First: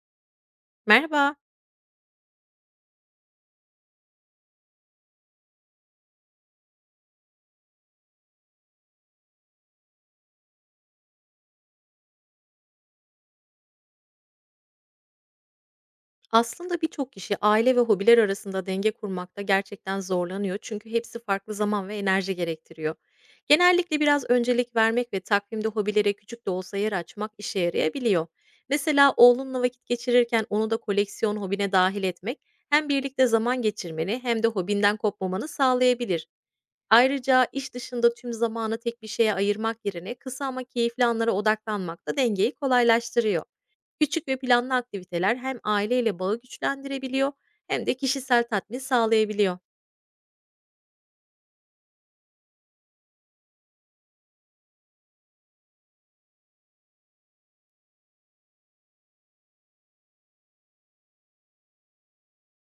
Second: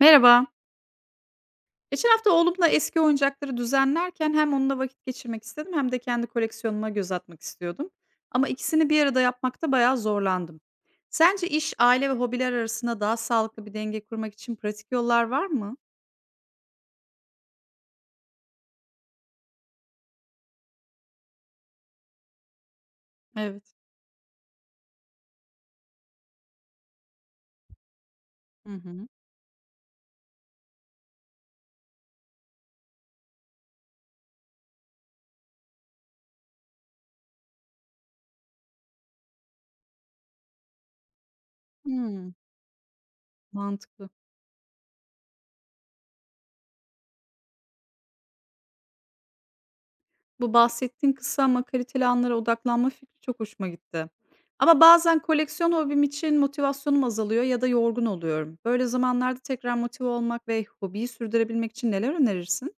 Merhaba. Merhaba. Geçen hafta oğlumla eski oyuncakları düzenlerken hem onunla vakit geçirmek istedim hem de kendi koleksiyonuma göz atmak istiyordum. Ama ikisini bir arada yapmakta bayağı zorlandım. Sence iş, aile ve hobiler arasında daha sağlıklı bir denge kurmak için pratik yollar var mı? Aslında birçok kişi aile ve hobiler arasında denge kurmakta gerçekten zorlanıyor çünkü hepsi farklı zaman ve enerji gerektiriyor. Evet. Genellikle biraz öncelik vermek ve takvimde hobilere küçük de olsa yer açmak işe yarayabiliyor. Hı hı. Mesela oğlunla vakit geçirirken onu da koleksiyon hobine dahil etmek hem birlikte zaman geçirmeni hem de hobinden kopmamanı sağlayabilir. Ayrıca iş dışında tüm zamanı tek bir şeye ayırmak yerine kısa ama keyifli anlara odaklanmak da Hmm. dengeyi kolaylaştırıyor. Mantıklı. Küçük ve planlı aktiviteler hem aileyle bağı güçlendirebiliyor hem de kişisel tatmin sağlayabiliyor. Bu bahsettiğin kısa ama kaliteli anlara odaklanma fikri çok hoşuma gitti. Ama bazen koleksiyon hobim için motivasyonum azalıyor ya da yorgun oluyorum. Böyle zamanlarda tekrar motive olmak ve hobiyi sürdürebilmek için neler önerirsin?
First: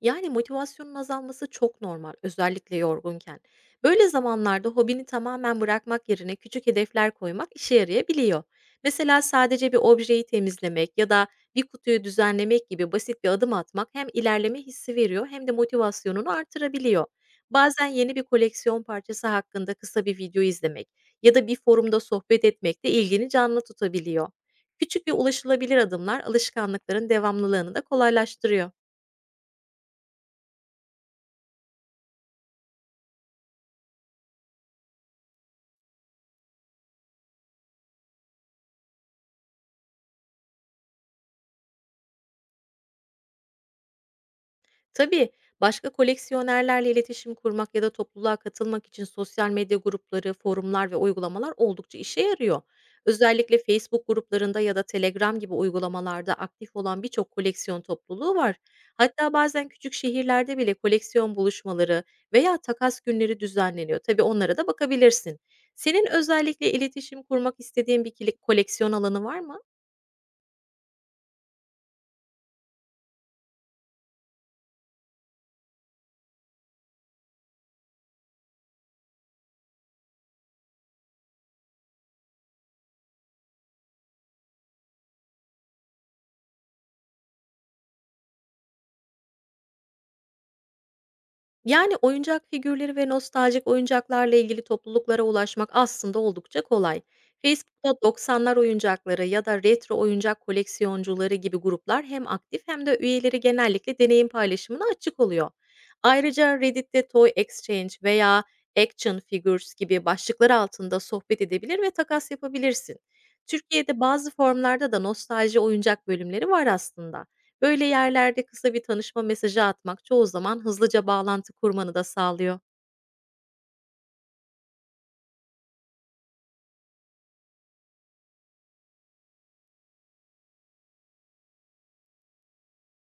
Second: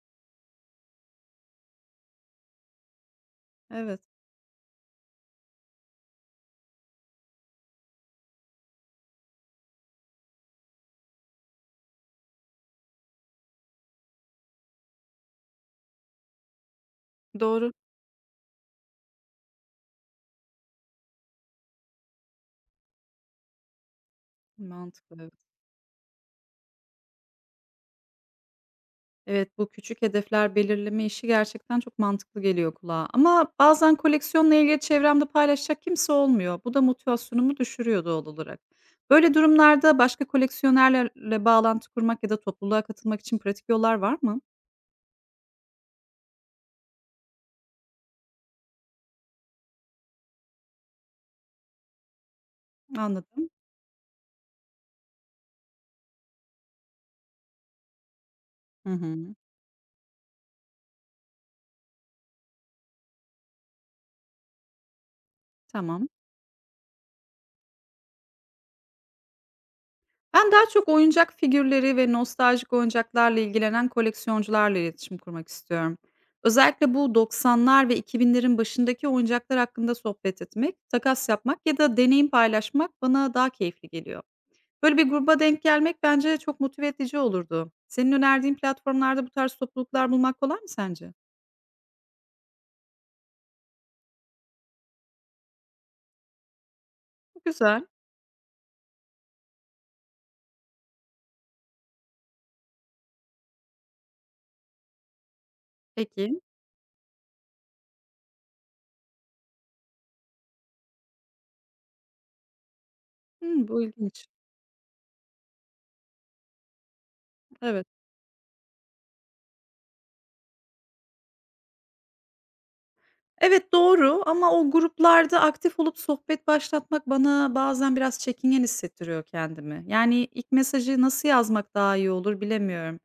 Yani, motivasyonun azalması çok normal, özellikle yorgunken. Evet, Böyle zamanlarda hobini tamamen bırakmak yerine küçük hedefler koymak işe yarayabiliyor. Mesela sadece bir objeyi temizlemek ya da bir kutuyu düzenlemek gibi basit bir adım atmak hem ilerleme hissi veriyor hem de motivasyonunu artırabiliyor. doğru. Bazen yeni bir koleksiyon parçası hakkında kısa bir video izlemek ya da bir forumda sohbet etmek de ilgini canlı tutabiliyor. Küçük ve Mantıklı. Evet. ulaşılabilir adımlar alışkanlıkların devamlılığını da kolaylaştırıyor. Evet, bu küçük hedefler belirleme işi gerçekten çok mantıklı geliyor kulağa. Ama bazen koleksiyonla ilgili çevremde paylaşacak kimse olmuyor. Bu da motivasyonumu düşürüyor doğal olarak. Böyle durumlarda başka koleksiyonerlerle bağlantı kurmak ya da topluluğa katılmak için pratik yollar var mı? Tabii, başka koleksiyonerlerle iletişim kurmak ya da topluluğa katılmak için sosyal medya grupları, forumlar ve uygulamalar oldukça işe yarıyor. Anladım. Özellikle Facebook gruplarında ya da Telegram gibi uygulamalarda aktif olan birçok koleksiyon topluluğu var. Hı Hatta hı. bazen küçük şehirlerde bile koleksiyon buluşmaları veya takas günleri düzenleniyor. Tabii onlara da bakabilirsin. Senin Tamam. özellikle iletişim kurmak istediğin bir koleksiyon alanı var mı? Ben daha çok oyuncak figürleri ve nostaljik oyuncaklarla ilgilenen koleksiyoncularla iletişim kurmak istiyorum. Özellikle bu 90'lar ve 2000'lerin başındaki oyuncaklar hakkında sohbet etmek, takas yapmak ya da deneyim paylaşmak bana daha keyifli geliyor. Böyle bir gruba denk gelmek bence çok motive edici olurdu. Senin önerdiğin platformlarda bu tarz topluluklar bulmak kolay mı sence? Yani, oyuncak figürleri ve nostaljik oyuncaklarla ilgili topluluklara ulaşmak aslında oldukça kolay. Güzel. Facebook'ta 90'lar oyuncakları ya da retro oyuncak koleksiyoncuları gibi gruplar hem aktif hem de üyeleri genellikle deneyim paylaşımına açık oluyor. Peki. Ayrıca Reddit'te Toy Exchange veya Action Figures gibi başlıklar altında sohbet edebilir ve takas yapabilirsin. Hmm, bu Türkiye'de ilginç. bazı formlarda da nostalji oyuncak bölümleri var aslında. Böyle Evet. yerlerde kısa bir tanışma mesajı atmak çoğu zaman hızlıca bağlantı kurmanı da sağlıyor. Evet, doğru, ama o gruplarda aktif olup sohbet başlatmak bana bazen biraz çekingen hissettiriyor kendimi. Yani ilk mesajı nasıl yazmak daha iyi olur bilemiyorum.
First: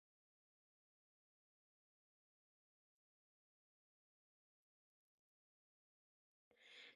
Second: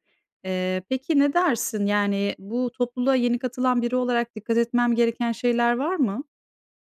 Peki ne dersin? Yani bu topluluğa yeni katılan biri olarak dikkat etmem gereken şeyler var mı?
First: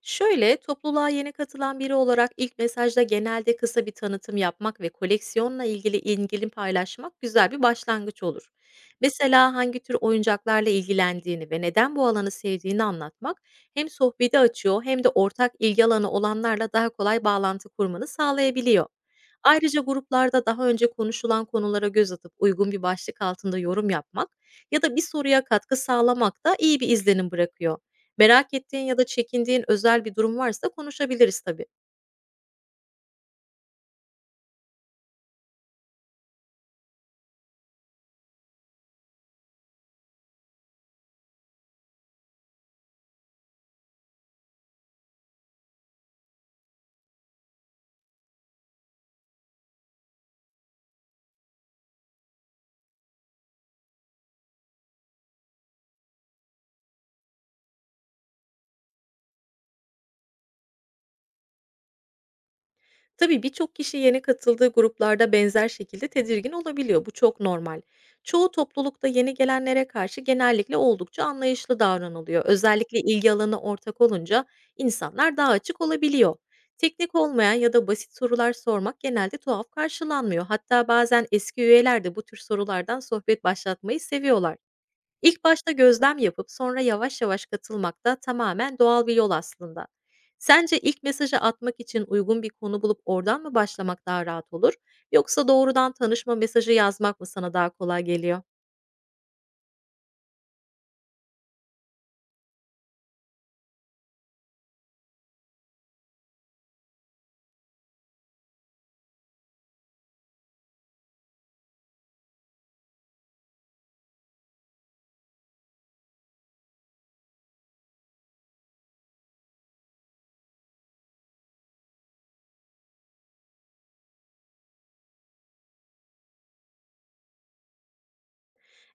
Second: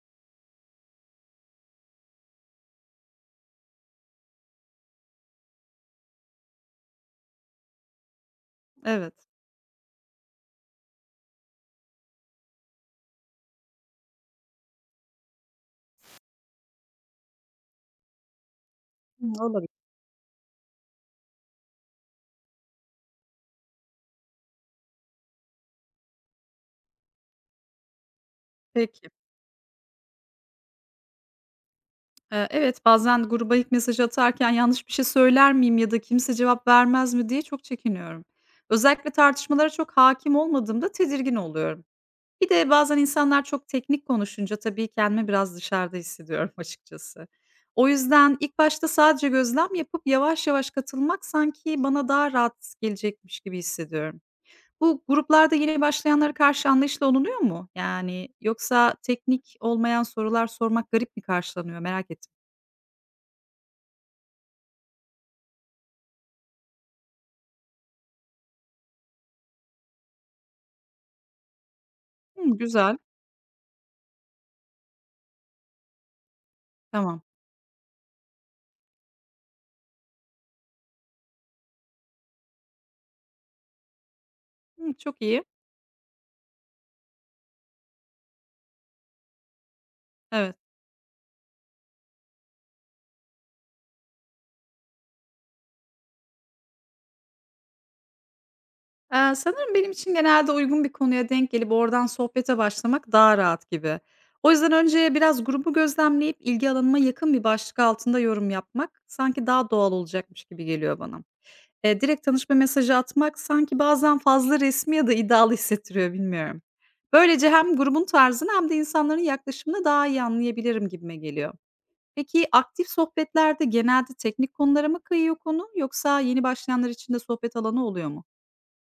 Şöyle, topluluğa yeni katılan biri olarak ilk mesajda genelde kısa bir tanıtım yapmak ve koleksiyonla ilgili paylaşmak güzel bir başlangıç olur. Evet. Mesela hangi tür oyuncaklarla ilgilendiğini ve neden bu alanı sevdiğini anlatmak hem sohbeti açıyor hem de ortak ilgi alanı olanlarla daha kolay bağlantı kurmanı sağlayabiliyor. Hımm, olabilir. Ayrıca gruplarda daha önce konuşulan konulara göz atıp uygun bir başlık altında yorum yapmak ya da bir soruya katkı sağlamak da iyi bir izlenim bırakıyor. Merak ettiğin ya da Peki. çekindiğin özel bir durum varsa konuşabiliriz tabii. Evet, bazen gruba ilk mesaj atarken yanlış bir şey söyler miyim ya da kimse cevap vermez mi diye çok çekiniyorum. Özellikle tartışmalara çok hakim olmadığımda tedirgin oluyorum. Bir de bazen insanlar çok teknik konuşunca tabii kendimi biraz dışarıda hissediyorum açıkçası. O yüzden ilk başta sadece gözlem yapıp yavaş yavaş katılmak sanki bana daha rahat gelecekmiş gibi hissediyorum. Bu gruplarda yeni başlayanlara karşı anlayışla olunuyor mu? Yani yoksa teknik olmayan sorular sormak garip mi karşılanıyor? Merak ettim. Tabii birçok kişi yeni katıldığı gruplarda benzer şekilde tedirgin olabiliyor. Bu çok normal. Çoğu toplulukta yeni gelenlere karşı genellikle oldukça anlayışlı davranılıyor. Hımm, güzel. Özellikle ilgi alanı ortak olunca insanlar daha açık olabiliyor. Teknik Tamam. olmayan ya da basit sorular sormak genelde tuhaf karşılanmıyor. Hatta bazen eski üyeler de bu tür sorulardan sohbet başlatmayı seviyorlar. Hımm, çok iyi. İlk başta gözlem yapıp sonra yavaş yavaş katılmak da tamamen doğal bir yol aslında. Evet. Sence ilk mesajı atmak için uygun bir konu bulup oradan mı başlamak daha rahat olur? Yoksa doğrudan tanışma mesajı yazmak mı sana daha kolay geliyor? Sanırım benim için genelde uygun bir konuya denk gelip oradan sohbete başlamak daha rahat gibi. O yüzden önce biraz grubu gözlemleyip ilgi alanıma yakın bir başlık altında yorum yapmak sanki daha doğal olacakmış gibi geliyor bana. Direkt tanışma mesajı atmak sanki bazen fazla resmi ya da iddialı hissettiriyor, bilmiyorum. Böylece hem grubun tarzını hem de insanların yaklaşımını daha iyi anlayabilirim gibime geliyor. Peki, aktif sohbetlerde genelde teknik konulara mı kayıyor konu, yoksa yeni başlayanlar için de sohbet alanı oluyor mu?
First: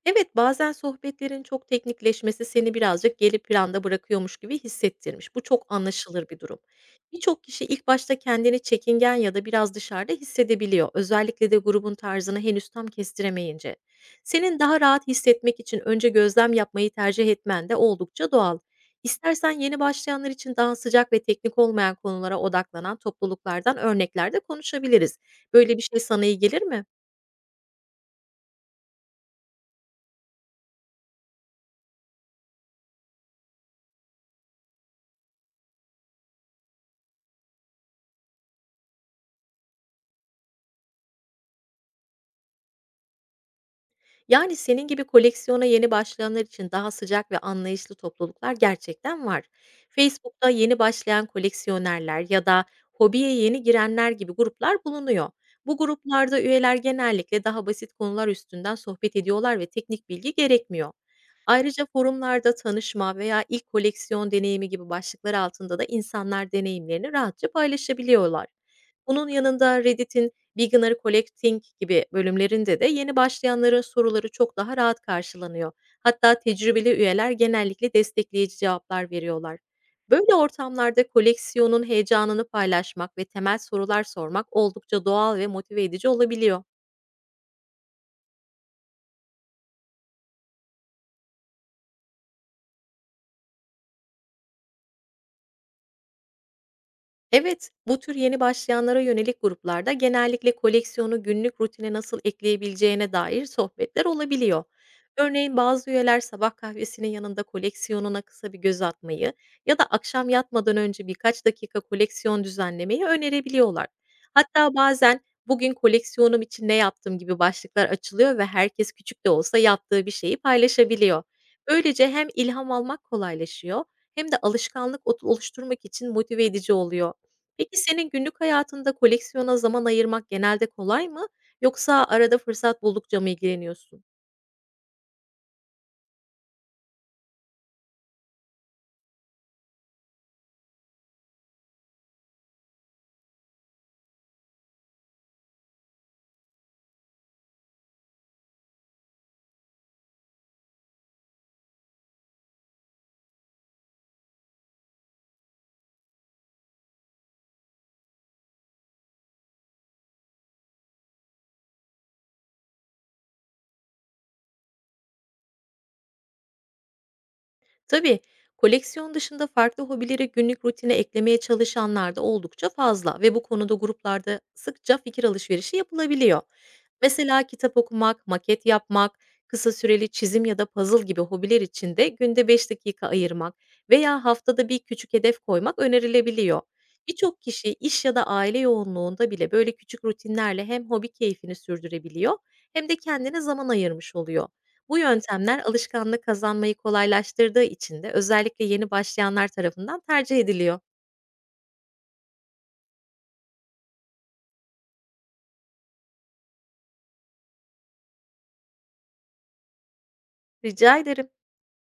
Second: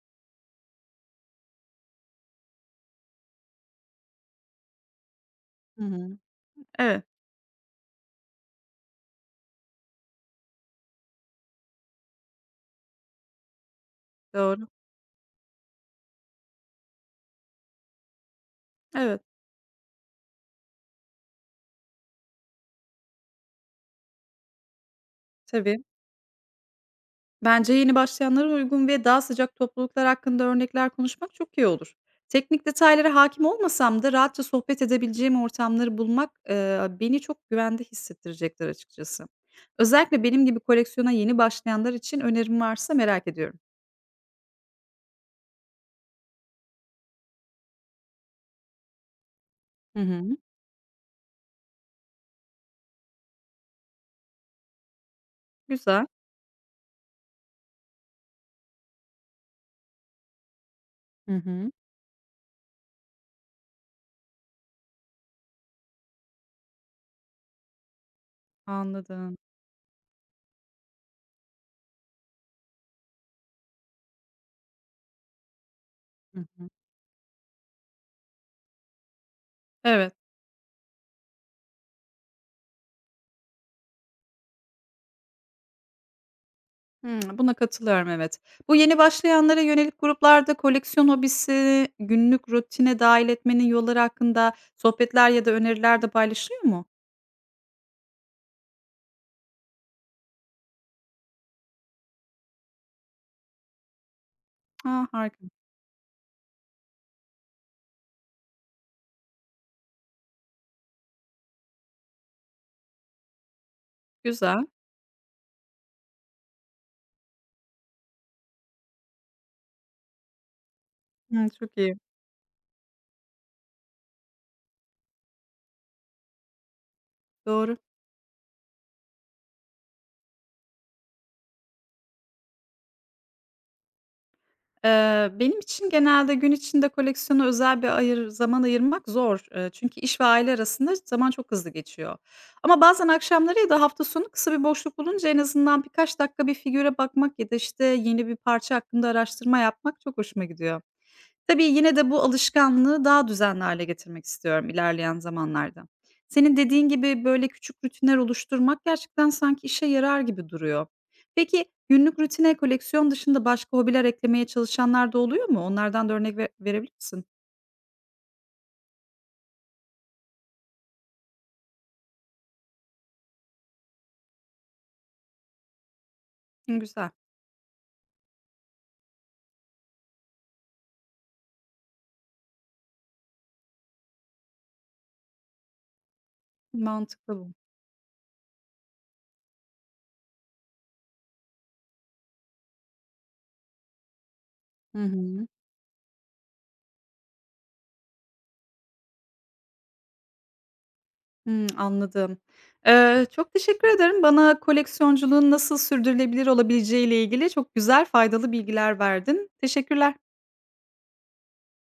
Evet, bazen sohbetlerin çok teknikleşmesi seni birazcık geri planda bırakıyormuş gibi hissettirmiş. Bu çok Hı hı. anlaşılır bir durum. Evet. Birçok kişi ilk başta kendini çekingen ya da biraz dışarıda hissedebiliyor, özellikle de grubun tarzını henüz tam kestiremeyince. Senin Doğru. daha rahat hissetmek için önce gözlem yapmayı tercih etmen de oldukça doğal. Evet, İstersen yeni başlayanlar için daha sıcak ve teknik olmayan konulara odaklanan topluluklardan örneklerde konuşabiliriz. Böyle tabii. bir şey sana iyi gelir mi? Bence yeni başlayanlara uygun ve daha sıcak topluluklar hakkında örnekler konuşmak çok iyi olur. Teknik detaylara hakim olmasam da rahatça sohbet edebileceğim ortamları bulmak, beni çok güvende hissettirecektir açıkçası. Özellikle benim gibi koleksiyona yeni başlayanlar için önerim varsa merak ediyorum. Yani senin gibi koleksiyona yeni başlayanlar için daha sıcak ve anlayışlı topluluklar gerçekten var. Hı hı. Facebook'ta yeni başlayan koleksiyonerler ya da hobiye yeni girenler gibi gruplar bulunuyor. Bu Güzel. gruplarda üyeler genellikle daha basit konular üstünden sohbet ediyorlar ve teknik bilgi gerekmiyor. Hı hı. Ayrıca forumlarda tanışma veya ilk koleksiyon deneyimi gibi başlıklar altında da insanlar deneyimlerini rahatça paylaşabiliyorlar. Bunun Anladım. yanında Reddit'in Beginner Collecting gibi bölümlerinde de yeni başlayanların soruları çok daha rahat karşılanıyor. Hatta Hı hı. tecrübeli üyeler genellikle destekleyici cevaplar veriyorlar. Evet. Böyle ortamlarda koleksiyonun heyecanını paylaşmak ve temel sorular sormak oldukça doğal ve motive edici olabiliyor. Hımm, buna katılıyorum, evet. Bu yeni başlayanlara yönelik gruplarda koleksiyon hobisi günlük rutine dahil etmenin yolları hakkında sohbetler ya da öneriler de paylaşılıyor mu? Evet, bu tür yeni başlayanlara yönelik gruplarda genellikle koleksiyonu günlük rutine nasıl ekleyebileceğine dair sohbetler olabiliyor. A, harika. Örneğin bazı üyeler sabah kahvesinin yanında koleksiyonuna kısa bir göz atmayı ya da akşam yatmadan önce birkaç dakika koleksiyon düzenlemeyi önerebiliyorlar. Güzel. Hatta bazen "Bugün koleksiyonum için ne yaptım?" gibi başlıklar açılıyor ve herkes küçük de olsa yaptığı bir şeyi paylaşabiliyor. Hımm, çok iyi. Böylece hem ilham almak kolaylaşıyor hem de alışkanlık oluşturmak için motive edici oluyor. Doğru. Peki senin günlük hayatında koleksiyona zaman ayırmak genelde kolay mı, yoksa arada fırsat buldukça mı ilgileniyorsun? Benim için genelde gün içinde koleksiyona özel bir zaman ayırmak zor. Çünkü iş ve aile arasında zaman çok hızlı geçiyor. Ama bazen akşamları ya da hafta sonu kısa bir boşluk bulunca en azından birkaç dakika bir figüre bakmak ya da, işte, yeni bir parça hakkında araştırma yapmak çok hoşuma gidiyor. Tabii yine de bu alışkanlığı daha düzenli hale getirmek istiyorum ilerleyen zamanlarda. Senin dediğin gibi, böyle, küçük rutinler oluşturmak gerçekten sanki işe yarar gibi duruyor. Peki, günlük rutine koleksiyon dışında başka hobiler eklemeye çalışanlar da oluyor mu? Onlardan da örnek ve verebilir misin? Tabii, koleksiyon dışında farklı hobileri günlük rutine eklemeye çalışanlar da oldukça fazla ve bu konuda gruplarda sıkça fikir alışverişi yapılabiliyor. Hımm, güzel. Mesela kitap okumak, maket yapmak, kısa süreli çizim ya da puzzle gibi hobiler için de günde 5 dakika ayırmak veya haftada bir küçük hedef koymak önerilebiliyor. Mantıklı Birçok bu. kişi iş ya da aile yoğunluğunda bile böyle küçük rutinlerle hem hobi keyfini sürdürebiliyor hem de kendine zaman ayırmış oluyor. Hı Bu hı. yöntemler alışkanlık kazanmayı kolaylaştırdığı için de özellikle yeni başlayanlar tarafından tercih ediliyor. Hımm, anladım. Çok teşekkür ederim. Bana koleksiyonculuğun nasıl sürdürülebilir olabileceğiyle ilgili çok güzel, faydalı bilgiler verdin. Teşekkürler. Rica ederim.